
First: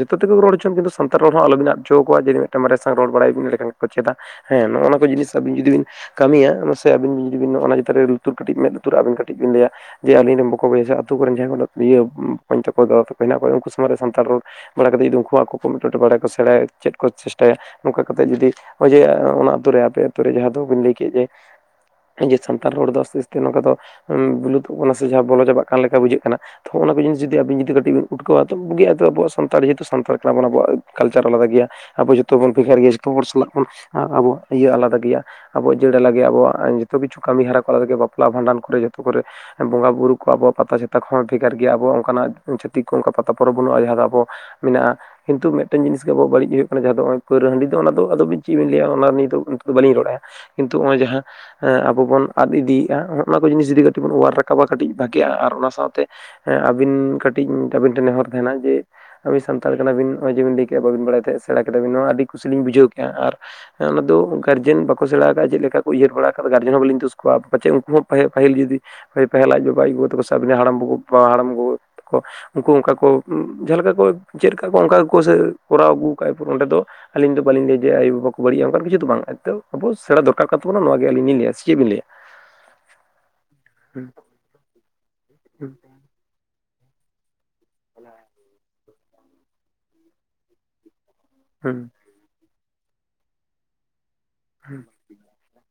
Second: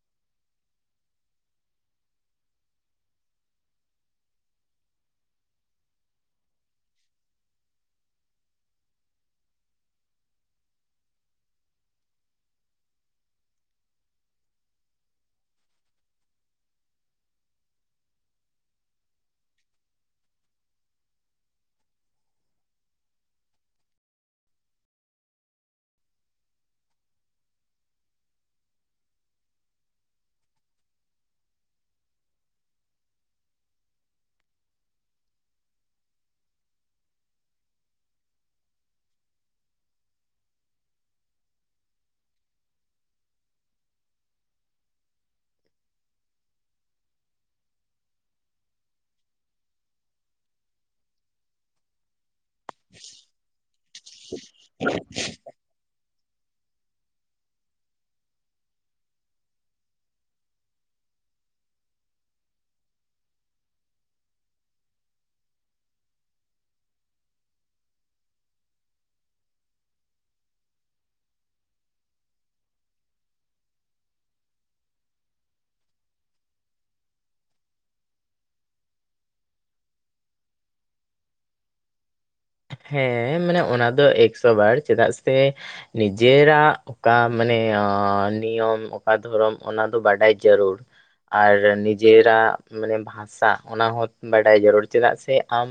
ᱡᱚᱛᱚ ᱛᱮᱜᱮ ᱨᱚᱲ ᱦᱚᱪᱚᱱ ᱠᱤᱱᱛᱩ ᱥᱟᱱᱛᱟᱲ ᱨᱚᱲ ᱦᱚᱸ ᱟᱞᱚᱵᱤᱱ ᱟᱫ ᱦᱚᱪᱚ ᱟᱠᱚᱣᱟ ᱠᱮᱢᱨᱟ ᱥᱟᱣ ᱨᱚᱲ ᱵᱟᱲᱟᱭ ᱵᱤᱱ ᱮᱸᱰᱮᱠᱷᱟᱱ ᱠᱚ ᱪᱮᱫᱟ ᱦᱮᱸ ᱱᱚᱜᱼᱚ ᱱᱚᱣᱟ ᱠᱚ ᱡᱤᱱᱤᱥ ᱟᱵᱤᱱ ᱡᱩᱫᱤ ᱵᱤᱱ ᱠᱟᱹᱢᱤᱭᱟ ᱢᱟᱥᱮ ᱟᱹᱵᱤᱱ ᱡᱩᱫᱤ ᱵᱤᱱ ᱚᱱᱟ ᱪᱮᱛᱟᱱ ᱨᱮ ᱞᱩᱛᱩᱨ ᱠᱟᱹᱴᱤᱡ ᱢᱮᱫ ᱞᱩᱛᱩᱨᱼᱟᱜ ᱟᱹᱵᱤᱱ ᱠᱟᱹᱴᱤᱡ ᱵᱤᱱ ᱞᱟᱹᱭᱟ ᱡᱮ ᱟᱹᱞᱤᱧ ᱨᱮᱱ ᱵᱟᱠᱚ ᱵᱚᱭᱦᱟ ᱥᱮ ᱟᱛᱩ ᱠᱚᱨᱮᱱ ᱡᱟᱦᱟᱸᱭ ᱠᱚ ᱤᱭᱟᱹ ᱵᱚᱠᱚᱧ ᱛᱟᱠᱚ ᱫᱟᱫᱟ ᱛᱟᱠᱚ ᱦᱮᱱᱟᱜ ᱠᱚᱣᱟ ᱩᱱᱠᱩ ᱥᱚᱢᱟᱝ ᱨᱮ ᱥᱟᱱᱛᱟᱲ ᱨᱚᱲ ᱵᱟᱲᱟ ᱠᱟᱛᱮᱫ ᱩᱱᱠᱩ ᱦᱚᱸ ᱟᱠᱚ ᱠᱚ ᱢᱤᱫᱴᱮᱱ ᱵᱟᱲᱟᱭ ᱟᱠᱚ ᱥᱮᱬᱟᱭᱟ ᱪᱮᱫ ᱠᱚ ᱪᱮᱥᱴᱟᱭᱟ ᱱᱚᱝᱠᱟ ᱠᱟᱛᱮᱫ ᱡᱩᱫᱤ ᱚᱸᱭ ᱡᱮ ᱚᱱᱟ ᱟᱹᱛᱩ ᱨᱮ ᱟᱯᱮ ᱟᱛᱳ ᱨᱮ ᱡᱟᱦᱟᱸ ᱫᱚᱵᱤᱱ ᱞᱟᱹᱭ ᱠᱮᱫ ᱡᱮ ᱡᱮ ᱥᱟᱱᱛᱟᱲ ᱨᱚᱲ ᱫᱚ ᱟᱥᱛᱮ ᱟᱥᱛᱮ ᱱᱚᱝᱠᱟ ᱫᱚ ᱵᱤᱞᱩᱫᱚᱜ ᱠᱟᱱᱟ ᱥᱮ ᱡᱟᱦᱟᱸ ᱵᱚᱞᱚ ᱪᱟᱵᱟᱜ ᱠᱟᱱ ᱞᱮᱠᱟ ᱵᱩᱡᱷᱟᱹᱜ ᱠᱟᱱᱟ ᱛᱚ ᱚᱱᱟ ᱠᱚ ᱡᱤᱱᱤᱥ ᱡᱩᱫᱤ ᱟᱵᱤᱱ ᱡᱩᱫᱤ ᱵᱟᱵᱤᱱ ᱩᱴᱠᱟᱹᱣᱟ ᱛᱚ ᱵᱩᱡᱚᱜ ᱛᱚ ᱟᱵᱚᱣᱟᱜ ᱥᱟᱱᱛᱟᱲ ᱡᱟᱹᱛᱤ ᱥᱟᱱᱛᱟᱲ ᱠᱟᱱᱟᱱᱵᱚᱱ ᱟᱵᱚᱣᱟᱜ ᱠᱟᱞᱪᱟᱨ ᱟᱞᱟᱫᱟ ᱜᱮᱭᱟ ᱟᱵᱚ ᱡᱚᱛᱚ ᱵᱚᱱ ᱵᱷᱮᱜᱟᱨ ᱜᱮᱭᱟ ᱡᱚᱛᱚ ᱦᱚᱲ ᱥᱟᱞᱟᱜ ᱵᱚᱱ ᱟᱵᱚᱣᱼᱟᱜ ᱤᱭᱟᱹ ᱟᱞᱟᱫᱟ ᱜᱮᱭᱟ ᱟᱵᱚᱣᱟᱜ ᱡᱟᱹᱲᱟ ᱟᱞᱟᱜᱮ ᱟᱵᱚᱣᱼᱟᱜ ᱡᱚᱛᱚ ᱠᱤᱪᱷᱩ ᱠᱟᱹᱢᱤ ᱦᱚᱨᱟ ᱠᱚ ᱦᱚᱸᱜᱼᱚᱭ ᱡᱮ ᱵᱟᱯᱞᱟ ᱵᱷᱟᱸᱰᱟᱱ ᱠᱚᱨᱮ ᱡᱚᱛᱚ ᱠᱚᱨᱮ ᱵᱚᱸᱜᱟᱼ ᱵᱩᱨᱩ ᱠᱚ ᱟᱵᱚ ᱯᱟᱛᱟ ᱪᱷᱟᱛᱟ ᱠᱚ ᱵᱷᱮᱜᱟᱨ ᱜᱮᱭᱟ ᱟᱵᱚ ᱚᱝᱠᱟᱱᱟᱜ ᱪᱷᱟᱹᱛᱤᱠ ᱠᱚ ᱚᱱᱠᱟ ᱯᱟᱛᱟ ᱯᱚᱨᱚᱵᱽ ᱵᱟᱹᱱᱩᱜᱼᱟ ᱡᱟᱦᱟᱸ ᱫᱚ ᱟᱵᱚ ᱢᱮᱱᱟᱜᱼᱟ ᱠᱤᱱᱛᱩ ᱢᱮᱫᱴᱮᱱ ᱡᱤᱱᱤᱥ ᱜᱮ ᱟᱵᱚᱣᱼᱟᱜ ᱵᱟᱹᱲᱤᱡ ᱦᱩᱭᱩᱜ ᱠᱟᱱᱟ ᱡᱟᱦᱟᱸ ᱫᱚ ᱦᱚᱸᱜᱼᱚᱭ ᱯᱟᱹᱣᱨᱟᱹ ᱦᱟᱹᱰᱤ ᱫᱚ ᱚᱱᱟ ᱫᱚ ᱟᱫᱚ ᱪᱮᱫ ᱵᱤᱱ ᱞᱟᱹᱭᱟ ᱚᱱᱟ ᱱᱤᱭᱮ ᱫᱚ ᱱᱤᱛ ᱫᱚ ᱵᱟᱹᱞᱤᱧ ᱨᱚᱲᱟ ᱠᱤᱱᱛᱩ ᱦᱚᱸᱜᱼᱚᱭ ᱡᱟᱦᱟᱸ ᱟᱵᱚ ᱵᱚᱱ ᱟᱫ ᱤᱫᱤᱭᱮᱜᱼᱟ ᱚᱱᱮ ᱚᱱᱟ ᱠᱚ ᱡᱤᱱᱤᱥ ᱡᱩᱫᱤ ᱠᱟᱹᱴᱤᱡ ᱵᱚᱱ ᱚᱣᱟᱨ ᱨᱟᱠᱟᱵᱟ ᱠᱟᱹᱴᱤᱡ ᱵᱷᱟᱜᱮᱜᱼᱟ ᱟᱨ ᱚᱱᱟ ᱥᱟᱶᱛᱮ ᱦᱮ ᱟᱹᱵᱤᱱ ᱠᱟᱹᱴᱤᱡ ᱟᱹᱵᱤᱱ ᱴᱷᱮᱱ ᱱᱮᱦᱚᱨ ᱛᱟᱦᱮᱸᱱᱟ ᱡᱮ ᱟᱵᱤᱱ ᱥᱟᱱᱛᱟᱲ ᱠᱟᱱᱟᱵᱤᱱ ᱱᱚᱸᱜᱼᱚᱭ ᱡᱮᱵᱤᱱ ᱞᱟᱹᱭ ᱠᱮᱜᱟ ᱵᱟᱵᱤᱱ ᱵᱟᱲᱟᱭ ᱛᱟᱦᱮᱸᱫ ᱥᱮᱬᱟ ᱠᱮᱫᱟᱵᱤᱱ ᱱᱚᱣᱟ ᱟᱹᱰᱤ ᱠᱩᱥᱤ ᱞᱤᱧ ᱵᱩᱡᱷᱟᱹᱣ ᱠᱮᱜᱼᱟ ᱟᱨ ᱦᱮᱸ ᱚᱱᱟ ᱫᱚ ᱜᱟᱨᱡᱮᱱ ᱵᱟᱼᱼ ᱠᱚ ᱪᱟᱞᱟᱣ ᱟᱠᱟᱫ ᱪᱮᱫ ᱞᱮᱠᱟ ᱠᱚ ᱩᱭᱦᱟᱹᱨ ᱵᱟᱲᱟ ᱟᱠᱟᱫᱟ ᱜᱟᱨᱡᱮᱱ ᱦᱚᱸ ᱵᱟᱹᱞᱤᱧ ᱫᱩᱥ ᱠᱚᱣᱟ ᱟᱫᱚ ᱯᱟᱪᱮᱫ ᱩᱱᱠᱩ ᱦᱚᱸ ᱯᱟᱼᱯᱟᱦᱤᱞ ᱡᱩᱫᱤ ᱯᱮ-ᱯᱟᱦᱤᱞ ᱟᱡ ᱵᱟᱵᱟ ᱟᱡ ᱜᱚᱜᱚ ᱥᱟᱣ ᱛᱮ ᱦᱟᱲᱟᱢ ᱵᱩᱵᱟ ᱦᱟᱲᱟᱢ ᱵᱩᱼᱼ ᱠᱚ ᱩᱱᱠᱩ ᱚᱱᱠᱟ ᱠᱚ ᱡᱟᱦᱟᱸ ᱞᱮᱠᱟ ᱠᱚ ᱪᱮᱫ ᱞᱮᱠᱟ ᱠᱚ ᱚᱱᱠᱟ ᱟᱜᱩ ᱥᱮ ᱠᱚᱨᱟᱣ ᱟᱹᱜᱩ ᱠᱟᱫᱟ ᱟᱯᱮ ᱚᱸᱰᱮ ᱫᱚ ᱟᱹᱞᱤᱧ ᱫᱚ ᱵᱟᱞᱤᱧ ᱞᱟᱹᱭᱟ ᱡᱮ ᱟᱭᱳ ᱵᱟᱵᱟ ᱠᱚ ᱵᱟᱹᱲᱤᱡᱼᱟ ᱚᱱᱠᱟᱱ ᱠᱤᱪᱷᱩ ᱫᱚ ᱵᱟᱝ ᱮᱛᱚ ᱟᱵᱚ ᱥᱮᱸᱬᱟ ᱫᱚᱨᱠᱟᱨ ᱠᱟᱱ ᱛᱟᱵᱚᱱᱟ ᱱᱚᱣᱟ ᱜᱮ ᱟᱹᱞᱤᱧ ᱞᱤᱧ ᱞᱟᱹᱭ ᱟ ᱥᱮ ᱪᱮᱫ ᱵᱤᱱ ᱞᱟᱹᱭᱟ ᱦᱮᱸ ᱢᱟᱱᱮ ᱚᱱᱟ ᱫᱚ ᱦᱩᱸ ᱮᱠᱥᱚ ᱵᱟᱨ ᱪᱮᱫᱟᱜ ᱥᱮ ᱱᱤᱡᱮᱨᱟᱜ ᱚᱠᱟ ᱢᱟᱱᱮ ᱱᱤᱭᱚᱢ ᱚᱠᱟ ᱫᱷᱚᱨᱚᱢ ᱚᱱᱟ ᱫᱚ ᱵᱟᱰᱟᱭ ᱡᱟᱹᱨᱩᱲ ᱟᱨ ᱱᱤᱼᱼ ᱦᱩᱸ ᱱᱤᱡᱮᱨᱼᱟᱜ ᱢᱟᱱᱮ ᱵᱷᱟᱥᱟ ᱚᱱᱟ ᱦᱚᱸ ᱵᱟᱰᱟᱭ ᱡᱟᱹᱨᱩᱲ ᱦᱩᱸ ᱪᱮᱫᱟᱜ ᱥᱮ ᱟᱢ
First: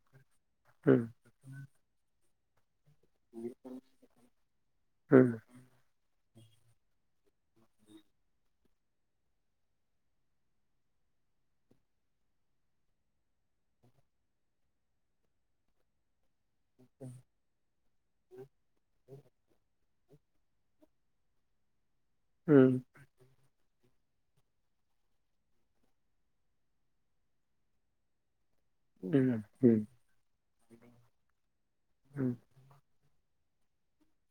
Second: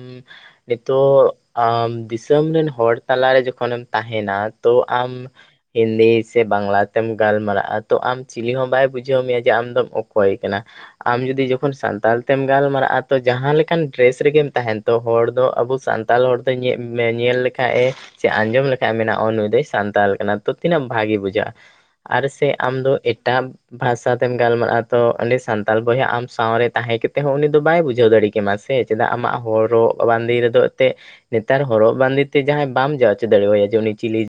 ᱦᱩᱸ ᱱᱤᱛᱚᱜ ᱟᱢ ᱫᱤᱥᱚᱢ ᱨᱮᱱ ᱦᱚᱲ ᱛᱟᱞᱟᱨᱮ ᱡᱚᱠᱷᱚᱱᱮᱢ ᱛᱟᱦᱮᱸᱱᱟ ᱛᱚ ᱟᱢ ᱦᱩᱸ ᱦᱤᱱᱫᱤ ᱥᱮ ᱵᱟᱝᱞᱟ ᱛᱮᱢ ᱜᱟᱞᱢᱟᱨᱟᱜᱼᱟ ᱛᱚ ᱟᱢ ᱪᱤᱞᱤ ᱦᱚᱸ ᱵᱟᱭ ᱵᱩᱡᱷᱟᱹᱣ ᱢᱮᱭᱟ ᱡᱮ ᱟᱢᱫᱢ ᱚᱠᱚᱭ ᱠᱟᱱᱟ ᱟᱢ ᱡᱩᱫᱤ ᱡᱚᱠᱷᱚᱱ ᱥᱟᱱᱛᱟᱞ ᱛᱮᱢ ᱜᱟᱞᱢᱟᱨᱟᱜᱼᱟ ᱛᱚ ᱡᱟᱦᱟᱸᱞ ᱞᱮᱠᱟᱱ ᱰᱨᱮᱥ ᱨᱮᱜᱮᱢ ᱛᱟᱦᱮᱱ, ᱦᱚᱲ ᱫᱚ ᱟᱵᱚ ᱥᱟᱱᱛᱟᱞ ᱦᱚᱲ, ᱧᱮᱞ ᱞᱮᱠᱷᱟᱡᱼᱮ ᱥᱮ ᱟᱸᱡᱚᱢ ᱞᱮᱠᱷᱟ ᱢᱮᱱᱟᱜᱼᱟ ᱱᱩᱭ ᱫᱚᱭ ᱥᱟᱱᱛᱟᱞ ᱠᱟᱱᱟ, ᱛᱤᱱᱟᱹᱜ ᱵᱷᱟᱜᱮ ᱵᱩᱡᱷᱟᱹᱜᱼᱟ ᱟᱨ ᱥᱮ ᱦᱩᱸ ᱟᱢ ᱫᱚ ᱮᱴᱟᱜ, ᱵᱷᱟᱥᱟ ᱛᱮᱢ ᱜᱟᱞᱢᱟᱨᱟᱜᱼᱟ ᱛᱚ ᱩᱱᱤᱸᱰᱮ ᱥᱟᱱᱛᱟᱞ ᱵᱚᱭᱦᱟ ᱟᱢ ᱥᱟᱶᱨᱮ ᱛᱟᱦᱮᱸ ᱠᱟᱛᱮ ᱦᱚᱸ ᱩᱱᱤ ᱫᱚ ᱵᱟᱭ ᱵᱩᱡᱷᱟᱹᱣ ᱫᱟᱲᱮ ᱠᱮᱢᱟ ᱥᱮ, ᱪᱮᱫᱟᱜ ᱟᱢᱟᱜ ᱦᱩᱸ ᱦᱩᱸ ᱦᱚᱨᱚᱜ ᱵᱟᱸᱫᱮ ᱨᱮᱫᱚ ᱮᱛᱮ ᱱᱮᱛᱟᱨ ᱦᱚᱨᱚᱜ ᱵᱟᱸᱫᱮ ᱦᱩᱸ ᱮᱛᱮ ᱡᱟᱦᱟᱸᱭ ᱵᱟᱢ ᱡᱟᱣᱪ, ᱫᱟᱲᱮᱭᱟᱭ ᱡᱮ ᱩᱱᱤ ᱪᱤᱞᱤ, ᱡᱟᱼᱼ